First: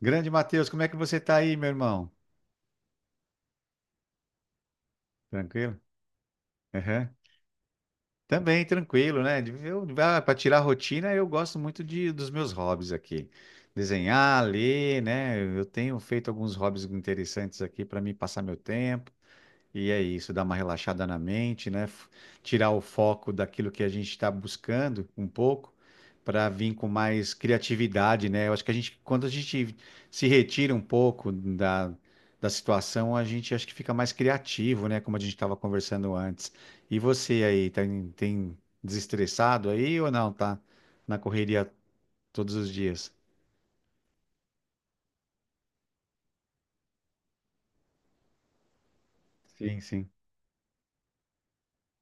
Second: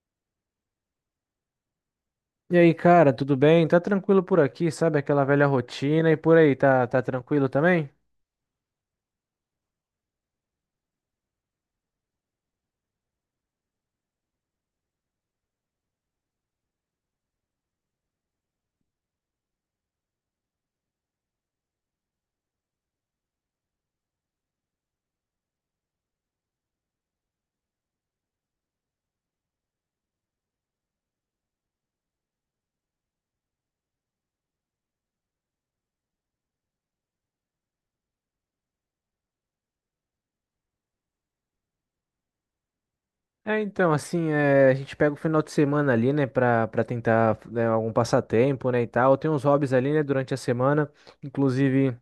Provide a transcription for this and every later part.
Grande Matheus, como é que você tá aí, meu irmão? E aí, cara, tudo bem? Tá tranquilo por aqui, sabe? Aquela velha Tranquilo? rotina e por aí, tá Aham. tranquilo também? Também tranquilo, né? Eu, para tirar a rotina, eu gosto muito dos meus hobbies aqui. Desenhar, ler, né? Eu tenho feito alguns hobbies interessantes aqui para mim passar meu tempo. E é isso, dar uma relaxada na mente, né? Tirar o foco daquilo que a gente está buscando um pouco, para vir com mais criatividade, né? Eu acho que a gente, quando a gente se retira um pouco da situação, a gente acho que fica mais criativo, né? Como a gente estava conversando antes. E você aí, tem desestressado aí ou não? Tá na correria todos os dias? É, então, assim, é, a gente pega o final de semana ali, né, pra tentar, né, algum passatempo, né, e tal. Tem uns hobbies Sim, ali, né, sim. durante a semana, inclusive.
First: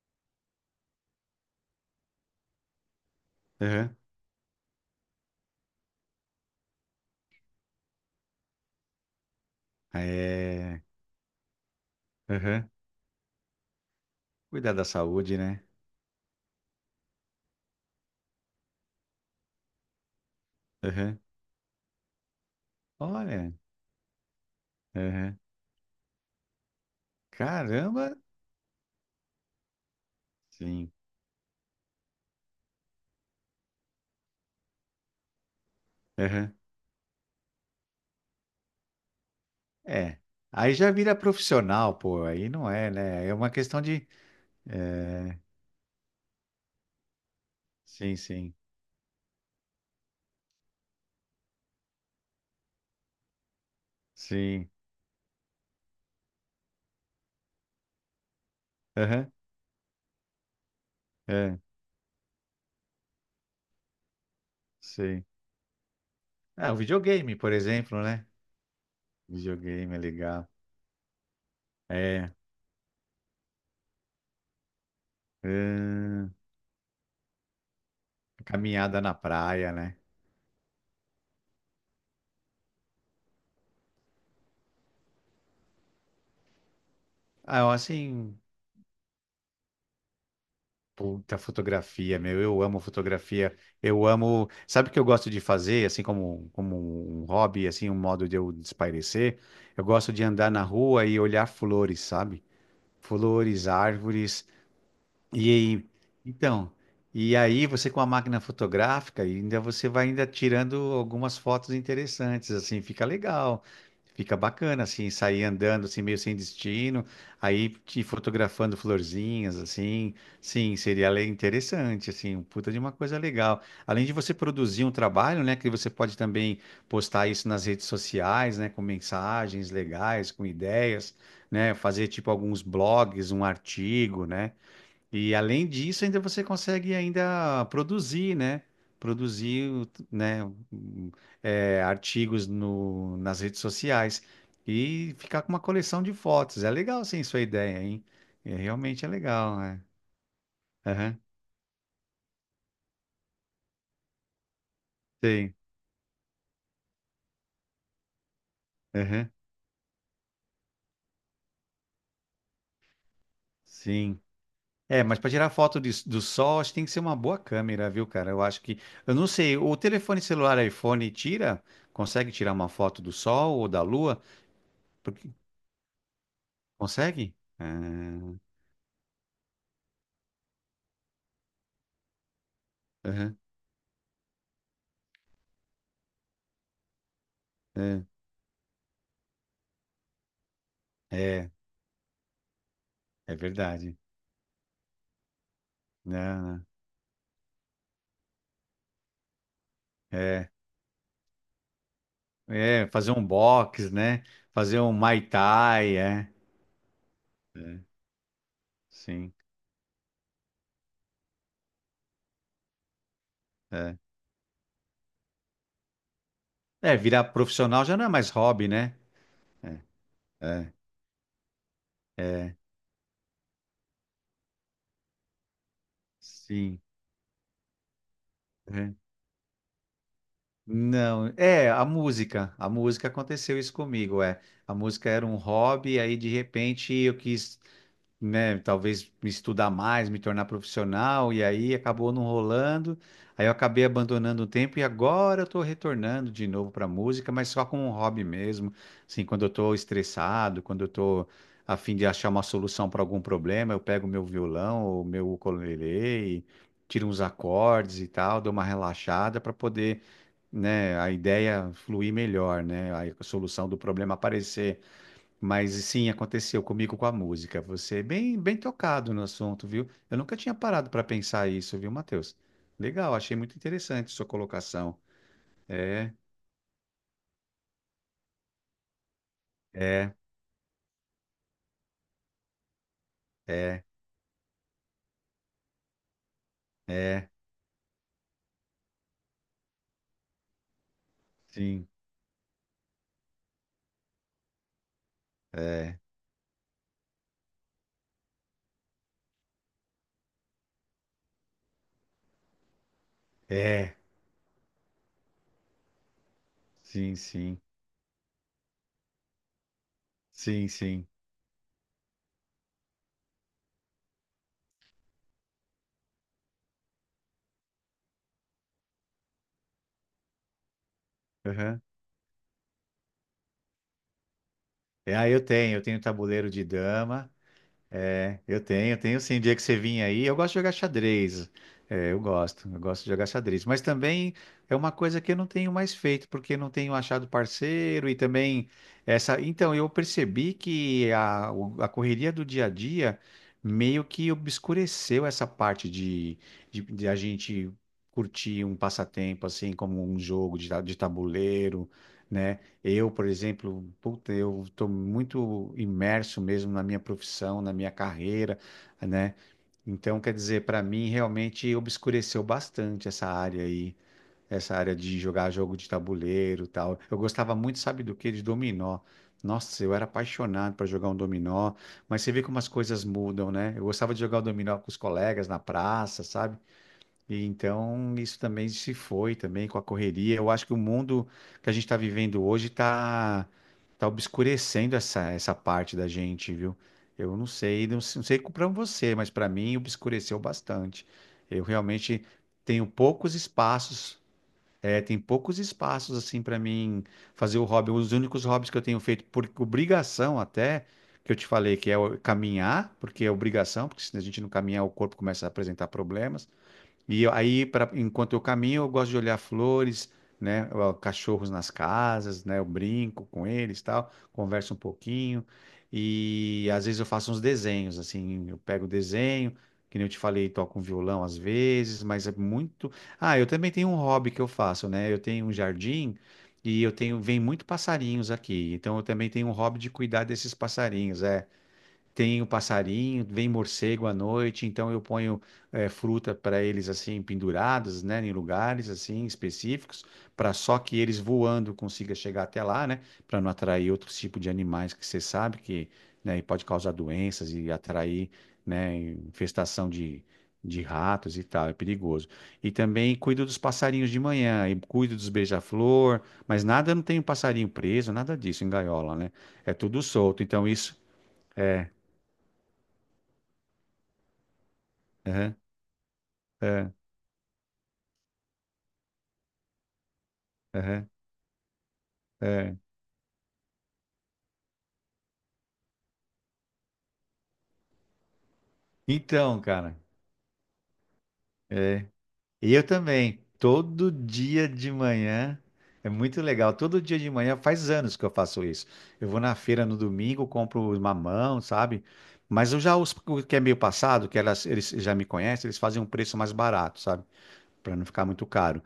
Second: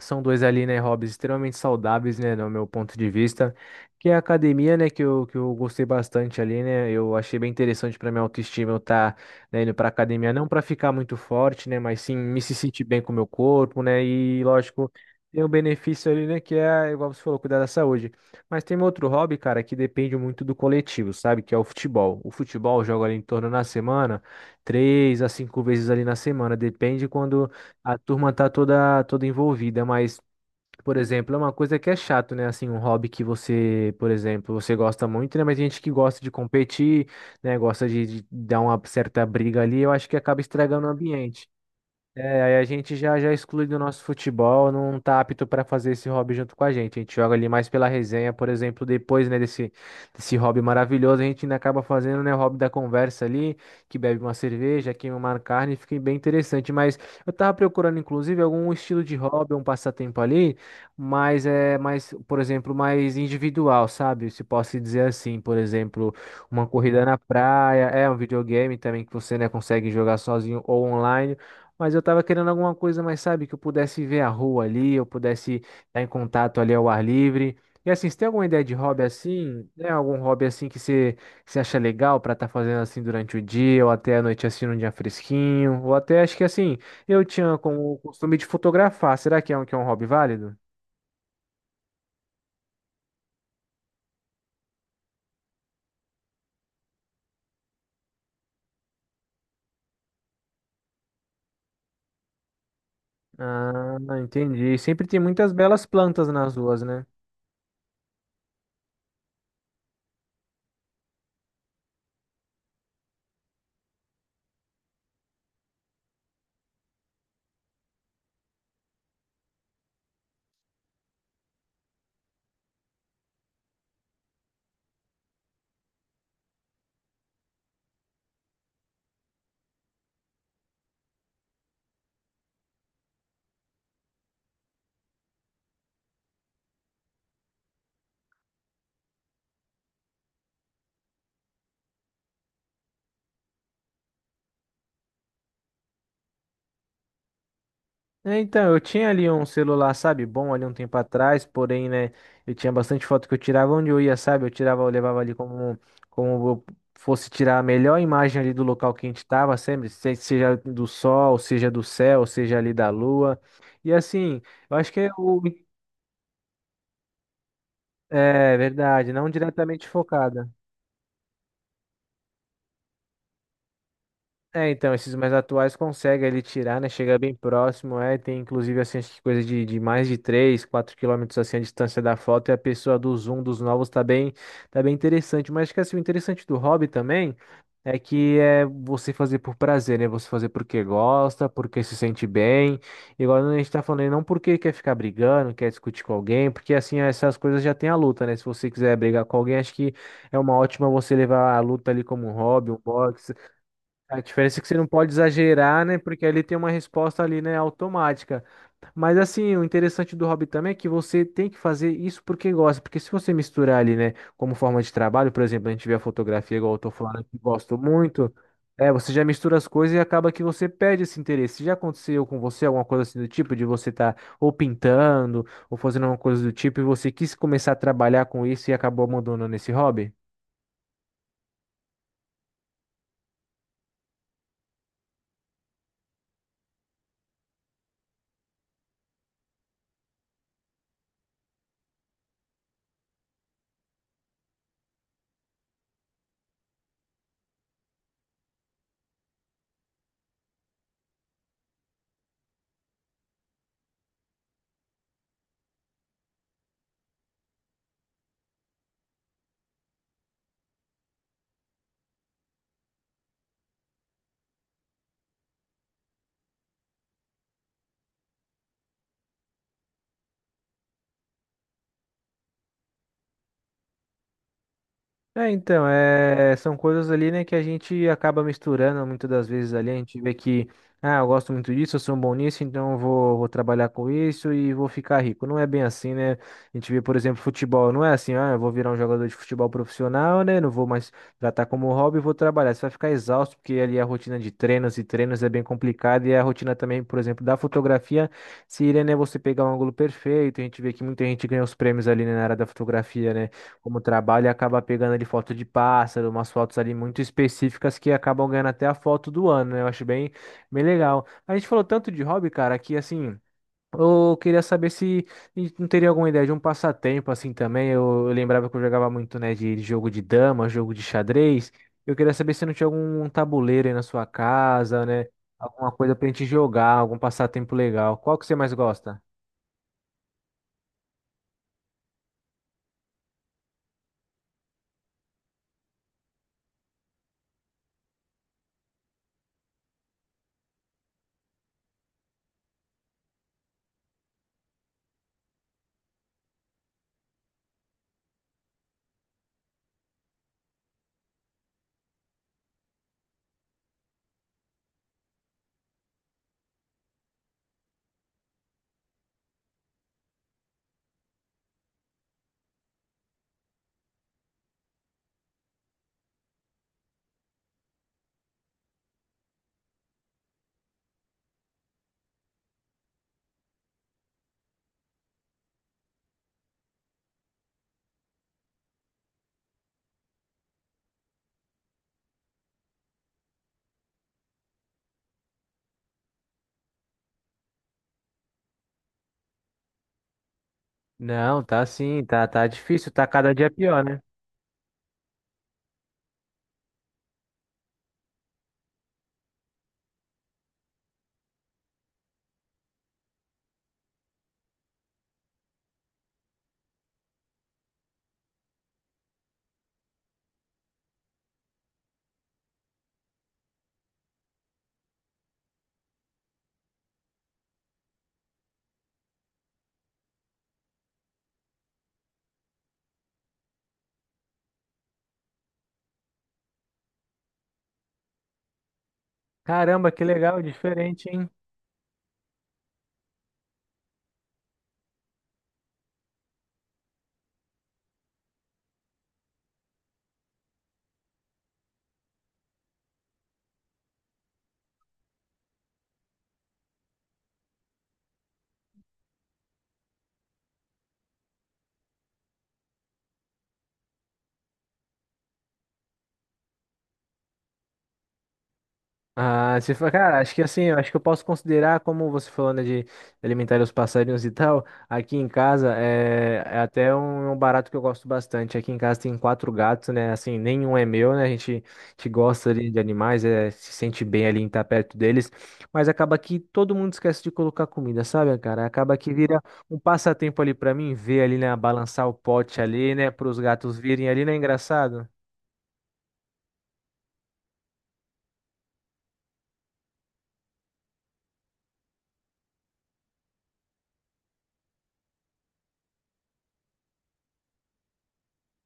São dois ali, né, hobbies extremamente saudáveis, né, no meu ponto de vista, Aham. que é a academia, né, que eu gostei bastante ali, né, eu achei bem interessante para minha autoestima eu estar, né, indo para academia, não para É. ficar muito forte, né, mas sim me se Aham. sentir bem com o meu corpo, né, e Cuidar da lógico, saúde, tem o né? benefício ali, né, que é, igual você falou, cuidar da saúde. Mas tem um outro hobby, cara, que depende muito do coletivo, Aham. sabe, que é o futebol. O futebol eu jogo ali em torno Olha. na semana, três a Aham. cinco vezes ali na semana, depende quando a Caramba, turma tá toda envolvida, mas, sim. por exemplo, é uma coisa que é chato, né? Assim, um hobby que você, por exemplo, você gosta muito, né? Mas tem gente que gosta de Aham. competir, né? Gosta de dar uma certa briga ali, eu acho que É. acaba Aí estragando o já vira ambiente. profissional, pô. É, Aí aí a não é, gente já né? já É uma exclui do questão nosso de. futebol, não tá É, apto para fazer esse hobby junto com a gente. A gente joga ali mais pela sim, resenha, por sim. exemplo, depois, né, desse hobby maravilhoso, a gente ainda acaba fazendo, né, o hobby da conversa ali, que bebe uma Sim. cerveja, queima uma carne, fica bem interessante. Mas eu tava procurando, inclusive, algum estilo de Aham. hobby, um passatempo ali, mas É, é mais, por exemplo, mais individual, sabe? Se posso dizer sim. assim, por exemplo, uma Ah, o corrida na videogame, por praia, exemplo, é um né? videogame também que você, né, consegue Videogame é jogar legal. sozinho ou online. Mas eu tava É, querendo alguma coisa mais, sabe, que eu pudesse ver a rua ali, eu pudesse estar em ahn, contato ali ao ar livre. E assim, você tem alguma ideia de caminhada hobby na assim, praia, né? né? Algum hobby assim que você acha legal pra estar fazendo assim durante o dia, ou até a noite assim num dia fresquinho, ou até acho que assim, eu tinha Ah, eu, como costume assim, de fotografar. Será que é um hobby válido? puta fotografia, meu, eu amo fotografia, eu amo, sabe o que eu gosto de fazer, assim como, como um hobby, assim, um modo de eu espairecer? Eu gosto de andar na rua e olhar flores, sabe? Flores, Ah, árvores, entendi. Sempre tem e muitas belas aí, plantas nas então, ruas, né? e aí você com a máquina fotográfica, ainda você vai ainda tirando algumas fotos interessantes, assim, fica legal, fica bacana, assim, sair andando assim meio sem destino, aí te fotografando florzinhas, assim, sim, seria interessante, assim, um puta de uma coisa legal. Além de você produzir um trabalho, né, que você pode também postar isso nas redes sociais, né, com mensagens legais, com ideias, né, fazer tipo alguns blogs, um artigo, né? E além disso, ainda você consegue ainda produzir, né? Produzir, o- né? um, é, artigos no, nas redes sociais e ficar com uma coleção de fotos. É legal, sim, sua ideia, hein? É, É, então, eu realmente é tinha ali um legal, né? celular, sabe, bom ali um tempo Aham, atrás, porém, né, eu tinha bastante foto que eu tirava onde eu ia, sabe, eu tirava, eu levava ali sim, como, como eu fosse tirar a melhor imagem ali do local que a gente aham, tava, sempre, seja do sol, seja do céu, seja ali da lua, e sim. assim, eu acho que É, é mas para o, tirar foto do sol, acho que tem que ser uma boa câmera, viu, cara? Eu é acho que, verdade, eu não não sei, o diretamente telefone focada. celular iPhone tira, consegue tirar uma foto do sol ou da lua? É, então, esses Porque, mais atuais consegue ele tirar, né? Chega bem consegue? próximo, é. Ah, Tem inclusive assim, acho que coisa de mais de 3 4 quilômetros assim a distância da foto e a pessoa do aham. zoom dos novos tá bem interessante. Mas acho que assim, o interessante do hobby também é É, que é você fazer por prazer, né? Você fazer porque gosta, é, porque se sente bem. é Igual a gente tá verdade. falando aí, não porque quer ficar brigando, quer discutir com alguém, Né? porque assim, essas coisas já tem a luta, né? Se você quiser brigar com alguém, acho que é É, uma ótima você levar a luta ali como um hobby, um fazer um box. box, A né? diferença é que você Fazer não um pode Muay exagerar, né? Thai, Porque é. ele tem uma resposta ali, né, É, automática. Mas sim. assim, o interessante do hobby também é que você tem que fazer isso porque gosta. Porque se você misturar ali, É. né, como forma de trabalho, por exemplo, a gente vê a fotografia, igual eu tô É, falando, virar que gosto profissional já não é mais muito, hobby, é, né? você já mistura as É, coisas e acaba que você é, perde esse interesse. Já aconteceu com é, você alguma coisa assim do tipo, de você estar ou pintando, ou fazendo alguma coisa do tipo, sim. e você quis começar a trabalhar com isso e É. acabou abandonando esse hobby? Não, a música. A música aconteceu isso comigo, é. A música era um hobby, aí de repente eu quis. Né, talvez me estudar mais, me tornar profissional, e aí acabou não rolando. Aí eu acabei abandonando o tempo e agora eu tô retornando de novo pra música, mas só como um hobby mesmo, assim, quando eu tô estressado, quando eu tô a fim de achar uma solução para algum problema, eu pego meu violão ou meu ukulele e tiro uns acordes e tal, dou uma relaxada para poder, né, a ideia fluir melhor, né, a solução do problema aparecer mas sim, aconteceu comigo com a música. Você é bem, bem tocado no assunto, viu? Eu nunca tinha parado para pensar isso, viu, Matheus? Legal, achei muito interessante sua colocação. É, então, É, é, são coisas ali, né, que a gente acaba misturando muitas das vezes ali. A é, gente vê que, ah, eu gosto muito disso, eu sou um bom nisso, então eu vou é, trabalhar com isso e vou ficar rico. Não é bem assim, né? A gente vê, por é, exemplo, futebol, não é assim, ah, eu vou virar um jogador de futebol profissional, né? Não vou mais tratar como sim, um hobby, vou trabalhar. Você vai ficar exausto, porque ali é a rotina de treinos e treinos é bem é, complicada e é a rotina também, por exemplo, da fotografia seria, né, você pegar um ângulo perfeito. A gente vê que muita gente ganha os prêmios ali, né, na área da fotografia, né? é, Como trabalho e acaba pegando ali foto de pássaro, umas fotos ali sim, muito sim, específicas que acabam ganhando até a foto do ano, né? Eu acho bem, sim, bem sim. legal. A gente falou tanto de hobby, cara, que assim. Eu queria saber se a gente não teria alguma ideia de um passatempo assim também. Eu lembrava que eu jogava muito, né, de jogo de dama, jogo de xadrez. Aham. Eu queria saber se não tinha algum um tabuleiro aí na sua casa, É, né? ah, eu tenho, eu Alguma tenho coisa pra gente tabuleiro de jogar, algum dama. passatempo legal. Qual É, que você eu mais tenho, eu tenho gosta? sim. Dia que você vinha aí, eu gosto de jogar xadrez. É, eu gosto de jogar xadrez. Mas também é uma coisa que eu não tenho mais feito, porque não tenho achado parceiro e também essa. Então, eu percebi que a correria do dia a dia meio que obscureceu essa parte de a gente curtir um passatempo, assim, como um jogo de tabuleiro. Né? Eu, por exemplo, puta, eu estou muito imerso mesmo na minha profissão, na minha carreira, né? Então, quer dizer, para mim realmente obscureceu bastante essa área aí, essa área de jogar jogo de tabuleiro, e tal. Eu gostava muito, sabe do quê? De dominó. Nossa, eu era apaixonado para jogar um dominó, mas você vê como as coisas mudam, né? Eu gostava de jogar o dominó com os colegas na praça, sabe? E então isso também se foi também com a correria. Eu acho que o mundo que a gente está vivendo hoje está tá obscurecendo essa parte da gente, viu? Eu não sei, não, não sei para você, mas para mim obscureceu bastante. Não, Eu tá sim, realmente tá tenho difícil, tá poucos cada dia pior, espaços, né? é, tem poucos espaços assim para mim fazer o hobby. Os únicos hobbies que eu tenho feito por obrigação até que eu te falei que é caminhar, porque é obrigação, porque se a gente não caminhar o corpo começa a apresentar problemas e aí, pra, enquanto eu caminho, eu gosto de olhar flores, né? Ó, cachorros nas casas, né? Eu brinco com eles, tal, converso um pouquinho. E às vezes eu faço uns desenhos, assim, eu pego o desenho, que nem eu te falei, toco um violão às vezes, mas é muito. Ah, eu também tenho um hobby que eu faço, né? Eu tenho um jardim e eu tenho, vem muito passarinhos aqui. Então eu também tenho um hobby de Caramba, cuidar que desses legal, passarinhos, diferente, hein? é. Tem o passarinho, vem morcego à noite, então eu ponho fruta para eles assim penduradas, né, em lugares assim específicos, para só que eles voando consiga chegar até lá, né, para não atrair outros tipos de animais que você sabe que, né, e pode causar doenças e atrair, né, infestação de ratos e tal, é perigoso. E também cuido dos passarinhos de manhã, e cuido dos beija-flor, mas nada, não tem um passarinho preso, nada disso em gaiola, né? É Ah, tudo cara, solto, acho que então assim, eu isso acho que eu posso é. considerar, como você falou, né, de alimentar os passarinhos e tal, aqui em Aham. casa é, é É, até um barato que eu gosto bastante. Aqui em casa tem quatro gatos, né, assim, nenhum é aham, meu, né, a gente gosta é. ali de animais, é, se sente bem ali em estar perto deles, mas acaba que todo mundo esquece de colocar comida, sabe, cara? Acaba que Então, vira cara, um passatempo ali pra mim, ver ali, né, é, balançar o e pote eu ali, né, também, para os gatos todo virem ali, né, dia de engraçado? manhã, é muito legal, todo dia de manhã, faz anos que eu faço isso. Eu vou na feira no domingo, compro os mamão, sabe? Mas eu já, os o que é meio passado, que elas, eles já me conhecem, eles fazem um preço mais barato, sabe? Para não ficar muito caro.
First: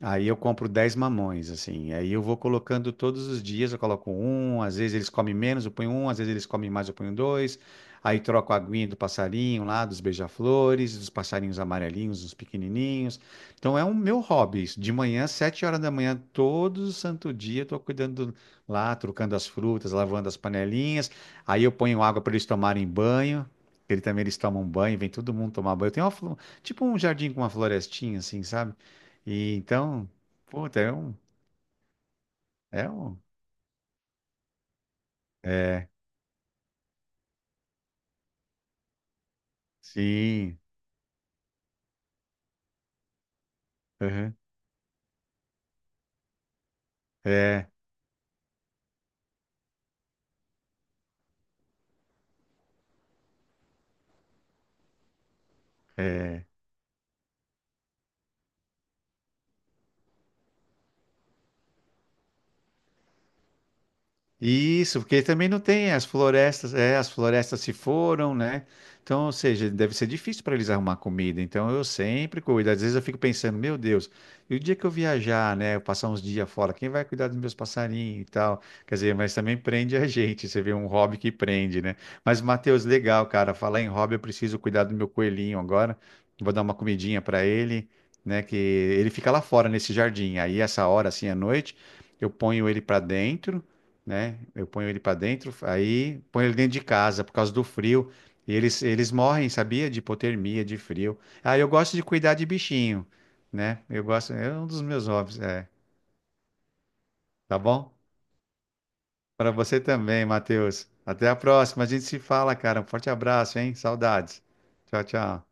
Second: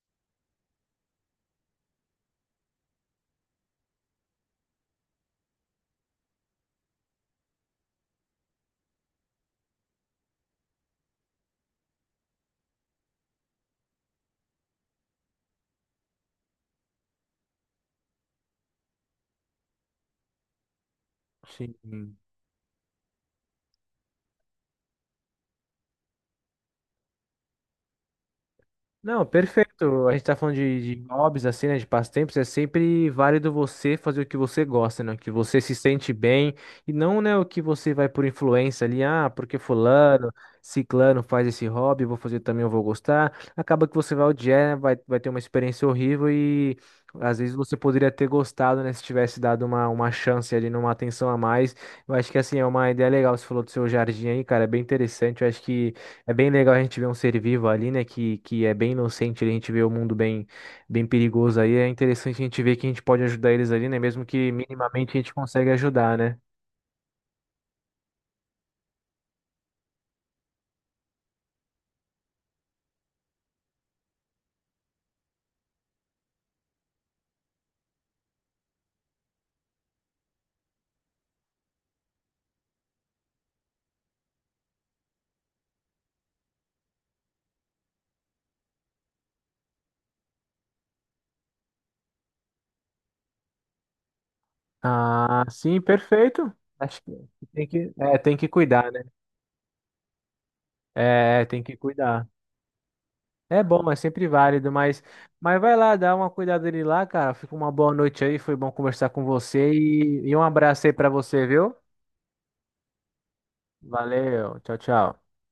Aí eu compro 10 mamões, assim. Aí eu vou colocando todos os dias, eu coloco um, às vezes eles comem menos, eu ponho um, às vezes eles comem mais, eu ponho dois. Aí troco a aguinha do passarinho lá, dos beija-flores, dos passarinhos amarelinhos, dos pequenininhos. Então é um meu hobby. Isso. De manhã, 7h da manhã, todo santo dia, eu tô cuidando lá, trocando as frutas, lavando as panelinhas. Aí eu Sim. ponho água para eles tomarem banho. Ele também eles tomam banho, vem todo mundo tomar banho. Eu tenho uma, tipo um jardim com uma florestinha, assim, sabe? Não, E perfeito. então, A gente tá falando puta, é de um, hobbies, assim, né? De passatempos. É é sempre um, válido você fazer o que você gosta, né? O que você se é, sente bem. E não, né, o que você vai por influência ali. Ah, porque fulano, sim, ciclano faz esse hobby, eu vou fazer também, eu vou gostar. Acaba que você vai aham, odiar, né, vai ter uma experiência horrível e às vezes é, você poderia ter gostado, né? Se tivesse dado uma chance ali, numa atenção a mais. Eu acho que, assim, é uma ideia legal. Você falou do seu jardim aí, cara. É bem interessante. Eu acho que. É é. bem legal a gente ver um ser vivo ali, né, que é bem inocente, a gente vê o mundo bem, bem perigoso aí. É interessante a gente ver que a gente pode ajudar eles ali, né, mesmo que Isso, minimamente a porque gente também não consegue tem as ajudar, né? florestas, é, as florestas se foram, né? Então, ou seja, deve ser difícil para eles arrumar comida. Então, eu sempre cuido. Às vezes eu fico pensando, meu Deus, e o dia que eu viajar, né, eu passar uns dias fora, quem vai cuidar dos meus passarinhos e tal? Quer dizer, mas também prende a gente. Você vê um hobby que prende, né? Mas, Matheus, legal, cara. Falar em hobby, eu preciso cuidar do meu coelhinho agora. Vou dar uma comidinha para ele, né? Que ele fica lá fora nesse jardim. Aí, essa hora, assim, à noite, eu ponho ele para dentro, né? Eu ponho ele para Ah, dentro, sim, aí ponho perfeito. ele dentro de Acho que casa por causa do tem que, frio. é, tem que E eles, cuidar, né? eles morrem, sabia? De hipotermia, de frio. É, Ah, tem eu que gosto de cuidar. cuidar de bichinho, É né? bom, é Eu sempre gosto, é um válido, dos meus hobbies, mas é. vai lá, dá uma cuidada dele lá, cara. Fica Tá uma boa bom? noite aí, foi bom conversar com Para você você e, também, e um abraço Matheus. aí pra Até a você, viu? próxima. A gente se fala, cara. Um forte abraço, hein? Saudades. Valeu, tchau, Tchau, tchau. tchau.